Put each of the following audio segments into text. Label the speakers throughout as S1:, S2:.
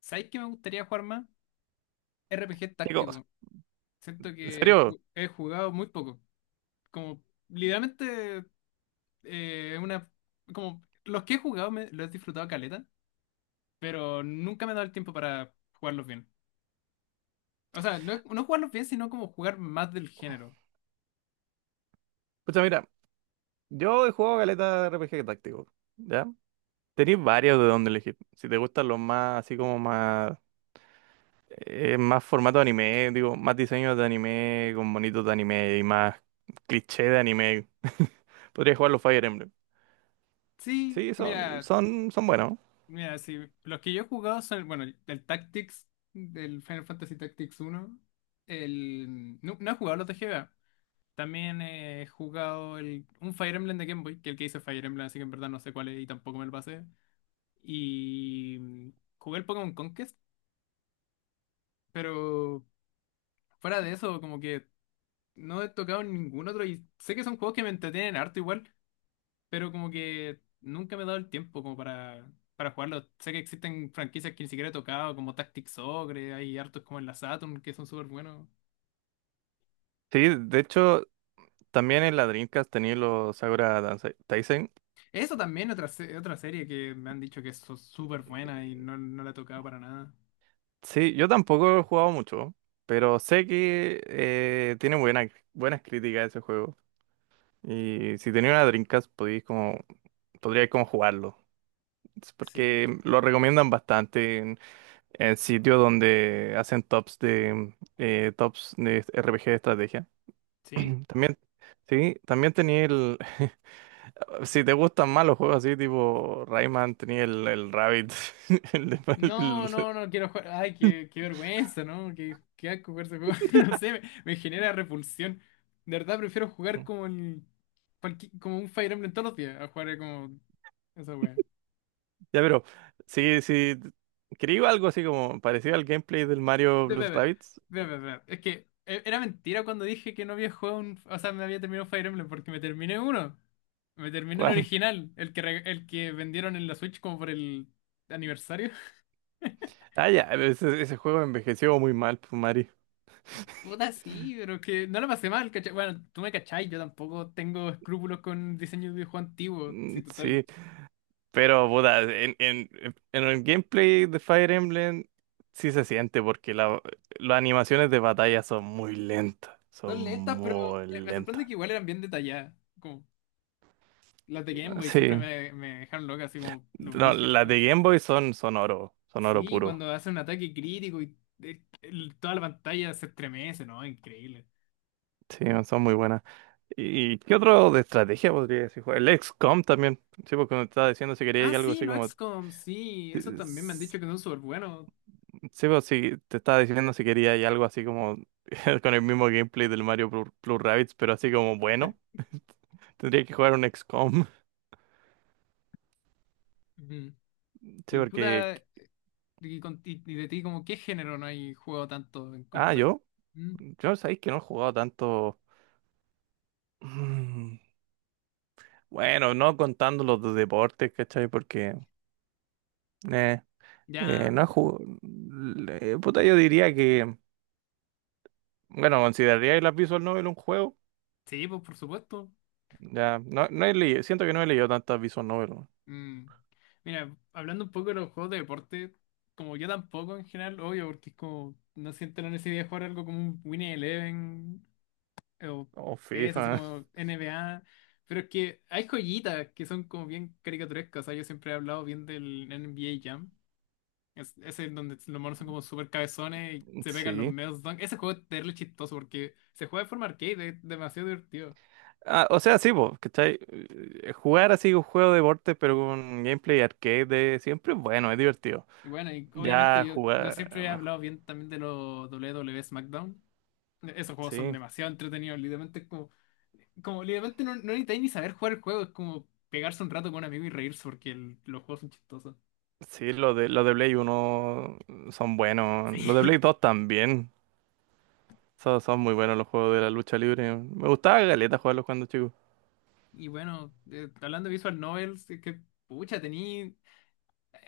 S1: ¿Sabéis que me gustaría jugar más? RPG
S2: Digo,
S1: táctico. Siento
S2: en
S1: que he,
S2: serio,
S1: ju- he jugado muy poco. Como, literalmente, una. Como, los que he jugado los he disfrutado caleta, pero nunca me he dado el tiempo para jugarlos bien. O sea, no, no jugarlos bien, sino como jugar más del género.
S2: pucha, mira, yo he jugado caleta de RPG táctico, ¿ya? Tenéis varios de donde elegir. Si te gustan los más, así como más, más formato de anime, digo, más diseños de anime, con bonitos de anime y más cliché de anime, podrías jugar los Fire Emblem.
S1: Sí,
S2: Sí, son,
S1: mira,
S2: son, son buenos.
S1: mira, sí. Los que yo he jugado son, bueno, el Tactics, del Final Fantasy Tactics uno. No, no he jugado los de GBA. También he jugado un Fire Emblem de Game Boy, que el que hice es Fire Emblem, así que en verdad no sé cuál es y tampoco me lo pasé. Y jugué el Pokémon Conquest, pero fuera de eso, como que no he tocado ningún otro. Y sé que son juegos que me entretienen harto igual, pero como que nunca me he dado el tiempo como para jugarlos. Sé que existen franquicias que ni siquiera he tocado, como Tactics Ogre, hay hartos como en la Saturn que son súper buenos.
S2: Sí, de hecho, también en la Dreamcast tenía los Sakura Taisen.
S1: Eso también, otra serie que me han dicho que es súper buena y no, no la he tocado para nada.
S2: Sí, yo tampoco he jugado mucho, pero sé que tiene buenas críticas ese juego. Y si tenía una Dreamcast, podríais como jugarlo. Es
S1: Sí.
S2: porque lo recomiendan bastante en sitios donde hacen tops de RPG de estrategia.
S1: ¿Sí?
S2: También, sí, también tenía el. Si te gustan más los juegos así, tipo Rayman, tenía el Rabbit. el de-
S1: No,
S2: el-
S1: no, no quiero jugar. Ay, qué vergüenza, ¿no? Qué asco jugar ese juego. No sé, me genera repulsión. De verdad prefiero jugar como como un Fire Emblem todos los días a jugar como esa wea.
S2: Ya, pero, sí, sí. Quería algo así como parecido al gameplay del Mario
S1: De
S2: Blues
S1: bebé,
S2: Rabbids.
S1: bebé, bebé. Es que era mentira cuando dije que no había jugado un. O sea, me había terminado Fire Emblem porque me terminé uno. Me terminé el
S2: ¿Cuál?
S1: original, el que vendieron en la Switch como por el aniversario.
S2: Ah, ya, ese juego envejeció muy mal, pues, Mario.
S1: Puta, sí, pero que no la pasé mal, ¿cachai? Bueno, tú me cachai, yo tampoco tengo escrúpulos con diseño de videojuego antiguo. Sí,
S2: Mm,
S1: total.
S2: sí, pero puta, en el gameplay de Fire Emblem sí se siente porque las animaciones de batalla son muy lentas, son
S1: Son lentas, pero
S2: muy
S1: me sorprende
S2: lentas.
S1: que igual eran bien detalladas. Como las de Game
S2: Ah,
S1: Boy siempre
S2: sí,
S1: me dejaron loca, así como los
S2: no,
S1: brígidos.
S2: las de Game Boy son oro
S1: Sí,
S2: puro.
S1: cuando hace un ataque crítico y toda la pantalla se estremece, ¿no? Increíble.
S2: Sí, son muy buenas. ¿Y qué otro de estrategia podría decir? El XCOM también, sí, porque me estaba diciendo si
S1: Ah,
S2: quería algo
S1: sí,
S2: así
S1: los
S2: como...
S1: XCOM, sí, eso también me han dicho que son súper buenos.
S2: Sí, pues sí, te estaba diciendo si quería y algo así como con el mismo gameplay del Mario Plus Rabbids, pero así como
S1: Eh,
S2: bueno, tendría que jugar un XCOM.
S1: ujú.
S2: Sí,
S1: Y
S2: porque...
S1: puta, y de ti, como, ¿qué género no hay juego tanto en
S2: Ah,
S1: comparación?
S2: yo sabéis que no he jugado tanto... Mm, bueno, no contando los de deportes, ¿cachai? Porque... Eh,
S1: Ya,
S2: no he jugado... Puta, yo diría que... Bueno, consideraría las Visual Novel un juego.
S1: sí, pues por supuesto.
S2: Ya, no he leído, siento que no he leído tantas Visual Novel.
S1: Mm. Mira, hablando un poco de los juegos de deporte, como yo tampoco en general, obvio, porque es como, no siento la necesidad de jugar algo como un Winning Eleven o
S2: O
S1: PES, así
S2: FIFA,
S1: como NBA, pero es que hay joyitas que son como bien caricaturescas, o sea, yo siempre he hablado bien del NBA Jam, ese es donde los monos son como súper cabezones y se pegan los
S2: sí.
S1: medios dunk, ese juego es terrible chistoso porque se juega de forma arcade, es demasiado divertido.
S2: Ah, o sea, sí, po, ¿cachai? Jugar así un juego de deporte, pero con gameplay arcade de siempre bueno, es divertido.
S1: Y bueno, y obviamente
S2: Ya
S1: yo
S2: jugar.
S1: siempre he
S2: No,
S1: hablado bien también de los W W WWE SmackDown. Esos juegos son
S2: sí,
S1: demasiado entretenidos, literalmente es como literalmente no, no necesitáis ni saber jugar el juego, es como pegarse un rato con un amigo y reírse porque los juegos son chistosos.
S2: sí, los de Play uno son buenos. Los de Play
S1: Sí.
S2: 2 también. Son muy buenos los juegos de la lucha libre. Me gustaba galeta jugarlos cuando chico.
S1: Y bueno, hablando de Visual Novels, es que pucha, tení.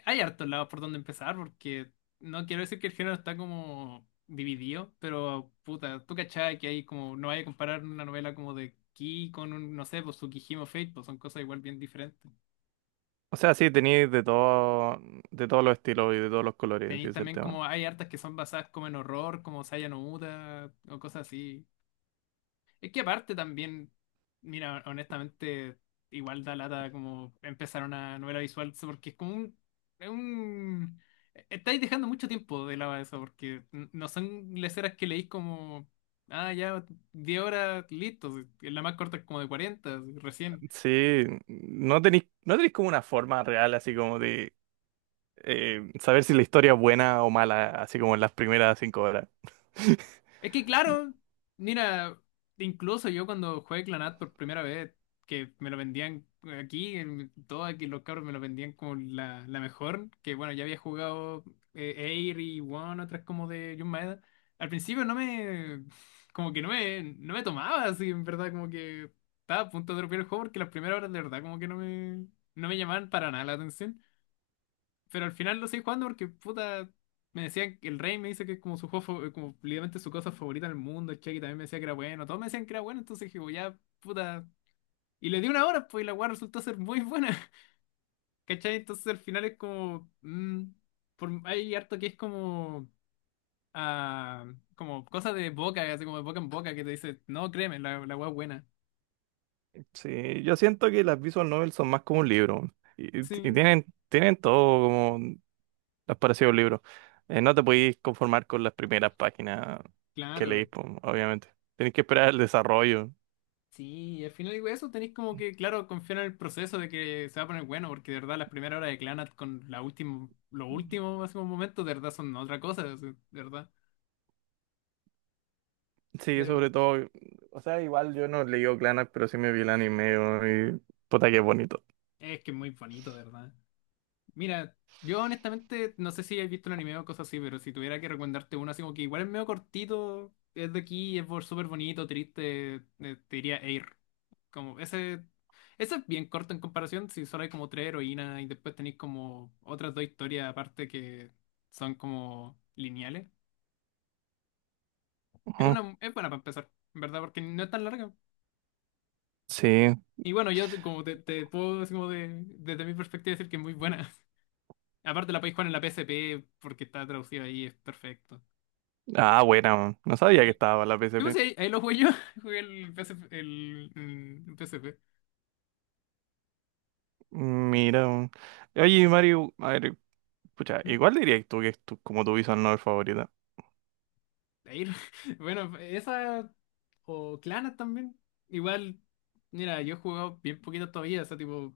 S1: Hay hartos lados por donde empezar, porque no quiero decir que el género está como dividido, pero puta, tú cachai que hay como, no vaya a comparar una novela como de Ki con un, no sé, pues Tsukihime o Fate, pues son cosas igual bien diferentes.
S2: O sea, sí, teníais de todo, de todos los estilos y de todos los colores, sí, ese
S1: Tenéis
S2: es el
S1: también
S2: tema.
S1: como, hay hartas que son basadas como en horror, como Saya no Uta, o cosas así. Es que aparte también, mira, honestamente, igual da lata como empezar una novela visual, porque es como un, es un. Estáis dejando mucho tiempo de lado eso, porque no son leceras que leís como, ah, ya, 10 horas, listo, la más corta es como de 40 recién.
S2: Sí, no tenéis como una forma real así como de saber si la historia es buena o mala, así como en las primeras 5 horas.
S1: Es que claro, mira, incluso yo cuando jugué Clanat por primera vez, que me lo vendían aquí, en todo aquí los cabros me lo vendían como la mejor, que bueno, ya había jugado Air y One, otras como de Jun Maeda. Al principio no me, como que no me, tomaba así, en verdad, como que estaba a punto de romper el juego porque las primeras horas de verdad como que no me llamaban para nada la atención. Pero al final lo seguí jugando porque, puta, me decían que el Rey me dice que es como su juego, como literalmente su cosa favorita del mundo. El Chucky también me decía que era bueno. Todos me decían que era bueno, entonces dije: "Bueno, ya, puta. Y le di una hora, pues, y la weá resultó ser muy buena". ¿Cachai? Entonces al final es como, hay harto que es como, ah, como cosa de boca, así como de boca en boca, que te dice, no, créeme, la weá es buena.
S2: Sí, yo siento que las visual novels son más como un libro. Y
S1: Sí,
S2: tienen todo como las parecido a un libro. No te podéis conformar con las primeras páginas que leís,
S1: claro.
S2: po, obviamente. Tenés que esperar el desarrollo.
S1: Sí, y al final digo eso, tenéis como que, claro, confiar en el proceso de que se va a poner bueno, porque de verdad las primeras horas de Clanat con la última, los últimos hace un momento, de verdad son otra cosa, de verdad.
S2: Sí,
S1: Pero
S2: sobre todo. O sea, igual yo no leí Clannad, pero sí me vi el anime weón, y puta que bonito.
S1: es que es muy bonito, de verdad. Mira, yo honestamente no sé si habéis visto un anime o cosas así, pero si tuviera que recomendarte uno así como que igual es medio cortito, es de aquí, es súper bonito, triste, te diría Air. Como ese, ese es bien corto en comparación, si solo hay como tres heroínas y después tenéis como otras dos historias aparte que son como lineales. Es
S2: Ujú.
S1: una, es buena para empezar, en verdad, porque no es tan larga.
S2: Sí.
S1: Y bueno, yo te puedo así como desde mi perspectiva decir que es muy buena. Aparte la podéis jugar en la PSP porque está traducida ahí, es perfecto.
S2: Ah, buena, weón. No
S1: Sí.
S2: sabía que estaba la
S1: Sí, pues,
S2: PSP.
S1: ahí lo jugué yo, jugué el PSP, el PSP.
S2: Mira, oye Mario, a ver, pucha, igual diría tú que es como tu visual novel favorita.
S1: Ir- Bueno, esa o Clanas también. Igual, mira, yo he jugado bien poquito todavía, o sea, tipo,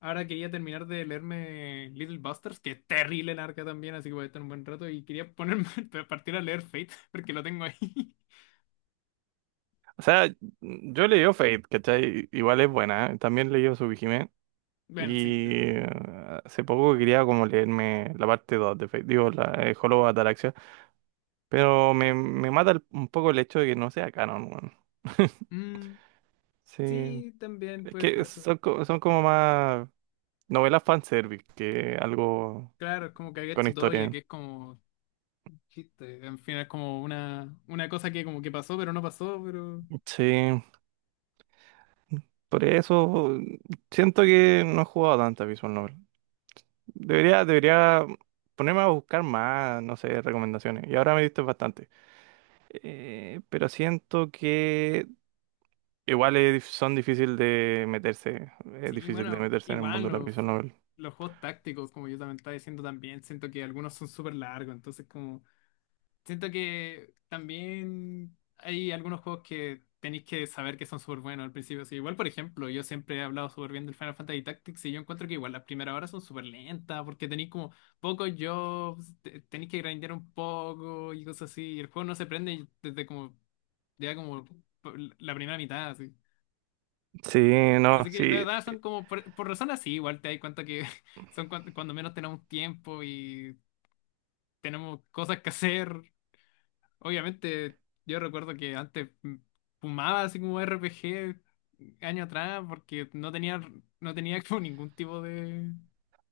S1: ahora quería terminar de leerme Little Busters, que es terrible larga también, así que voy a estar un buen rato y quería ponerme a partir a leer Fate, porque lo tengo ahí.
S2: O sea, yo leí Fate, ¿cachai? Igual es buena, ¿eh? También leí Tsukihime
S1: Bueno, sí.
S2: y eh, hace poco quería como leerme la parte 2 de Fate, digo, la Hollow Ataraxia, pero me mata un poco el hecho de que no sea canon, weón.
S1: Mm,
S2: Sí,
S1: sí, también
S2: es
S1: puede
S2: que
S1: ser eso.
S2: son como más novelas fanservice que algo
S1: Claro, es como
S2: con
S1: Kagetsu Toya,
S2: historia.
S1: que es como chiste, en fin, es como una cosa que como que pasó, pero no pasó. Pero
S2: Sí. Por eso siento que no he jugado tantas Visual Novel. Debería ponerme a buscar más, no sé, recomendaciones. Y ahora me diste bastante. Pero siento que igual es son difíciles de meterse. Es
S1: sí,
S2: difícil de
S1: bueno,
S2: meterse en el
S1: igual
S2: mundo de las
S1: los,
S2: Visual Novel.
S1: los juegos tácticos, como yo también estaba diciendo también, siento que algunos son súper largos, entonces como siento que también hay algunos juegos que tenéis que saber que son súper buenos al principio. Así, igual, por ejemplo, yo siempre he hablado súper bien del Final Fantasy Tactics y yo encuentro que igual las primeras horas son súper lentas porque tenéis como pocos jobs, tenéis que grindear un poco y cosas así, y el juego no se prende desde como ya como la primera mitad.
S2: Sí, no,
S1: Así que de
S2: sí.
S1: verdad son como, por razones así, igual te das cuenta que son cuando, menos tenemos tiempo y tenemos cosas que hacer. Obviamente, yo recuerdo que antes fumaba así como RPG años atrás porque no tenía, no tenía como ningún tipo de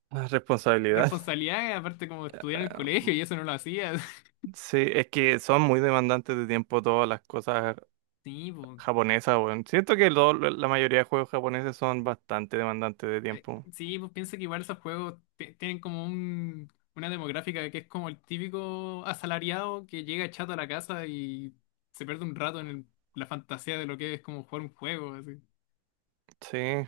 S2: Más responsabilidad.
S1: responsabilidad, aparte como estudiar en el colegio y eso no lo hacía.
S2: Sí, es que son muy demandantes de tiempo todas las cosas
S1: Sí, pues.
S2: japonesas, weón. Siento que la mayoría de juegos japoneses son bastante demandantes de
S1: Eh,
S2: tiempo.
S1: sí, pues piensa que igual esos juegos tienen como una demográfica que es como el típico asalariado que llega chato a la casa y se pierde un rato en la fantasía de lo que es como jugar un juego, así.
S2: Sí.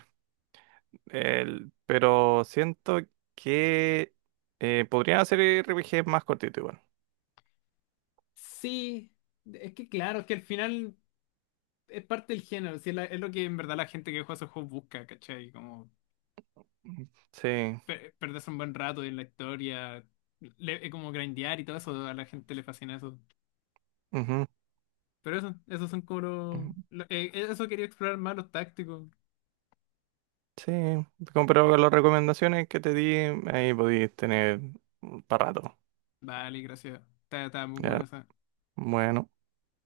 S2: Pero siento que podrían hacer RPGs más cortitos igual.
S1: Sí, es que claro, es que al final es parte del género, sí, es lo que en verdad la gente que juega esos juegos busca, ¿cachai? Como
S2: Mm, sí.
S1: perderse un buen rato en la historia, como grindear y todo eso, a la gente le fascina eso.
S2: Ujú,
S1: Pero eso, esos son como los.
S2: ujú.
S1: Eso quería explorar más los tácticos.
S2: Sí. Pero con las recomendaciones que te di, ahí podéis tener para rato.
S1: Vale, gracias. Está muy buena
S2: Ya.
S1: esa.
S2: Bueno.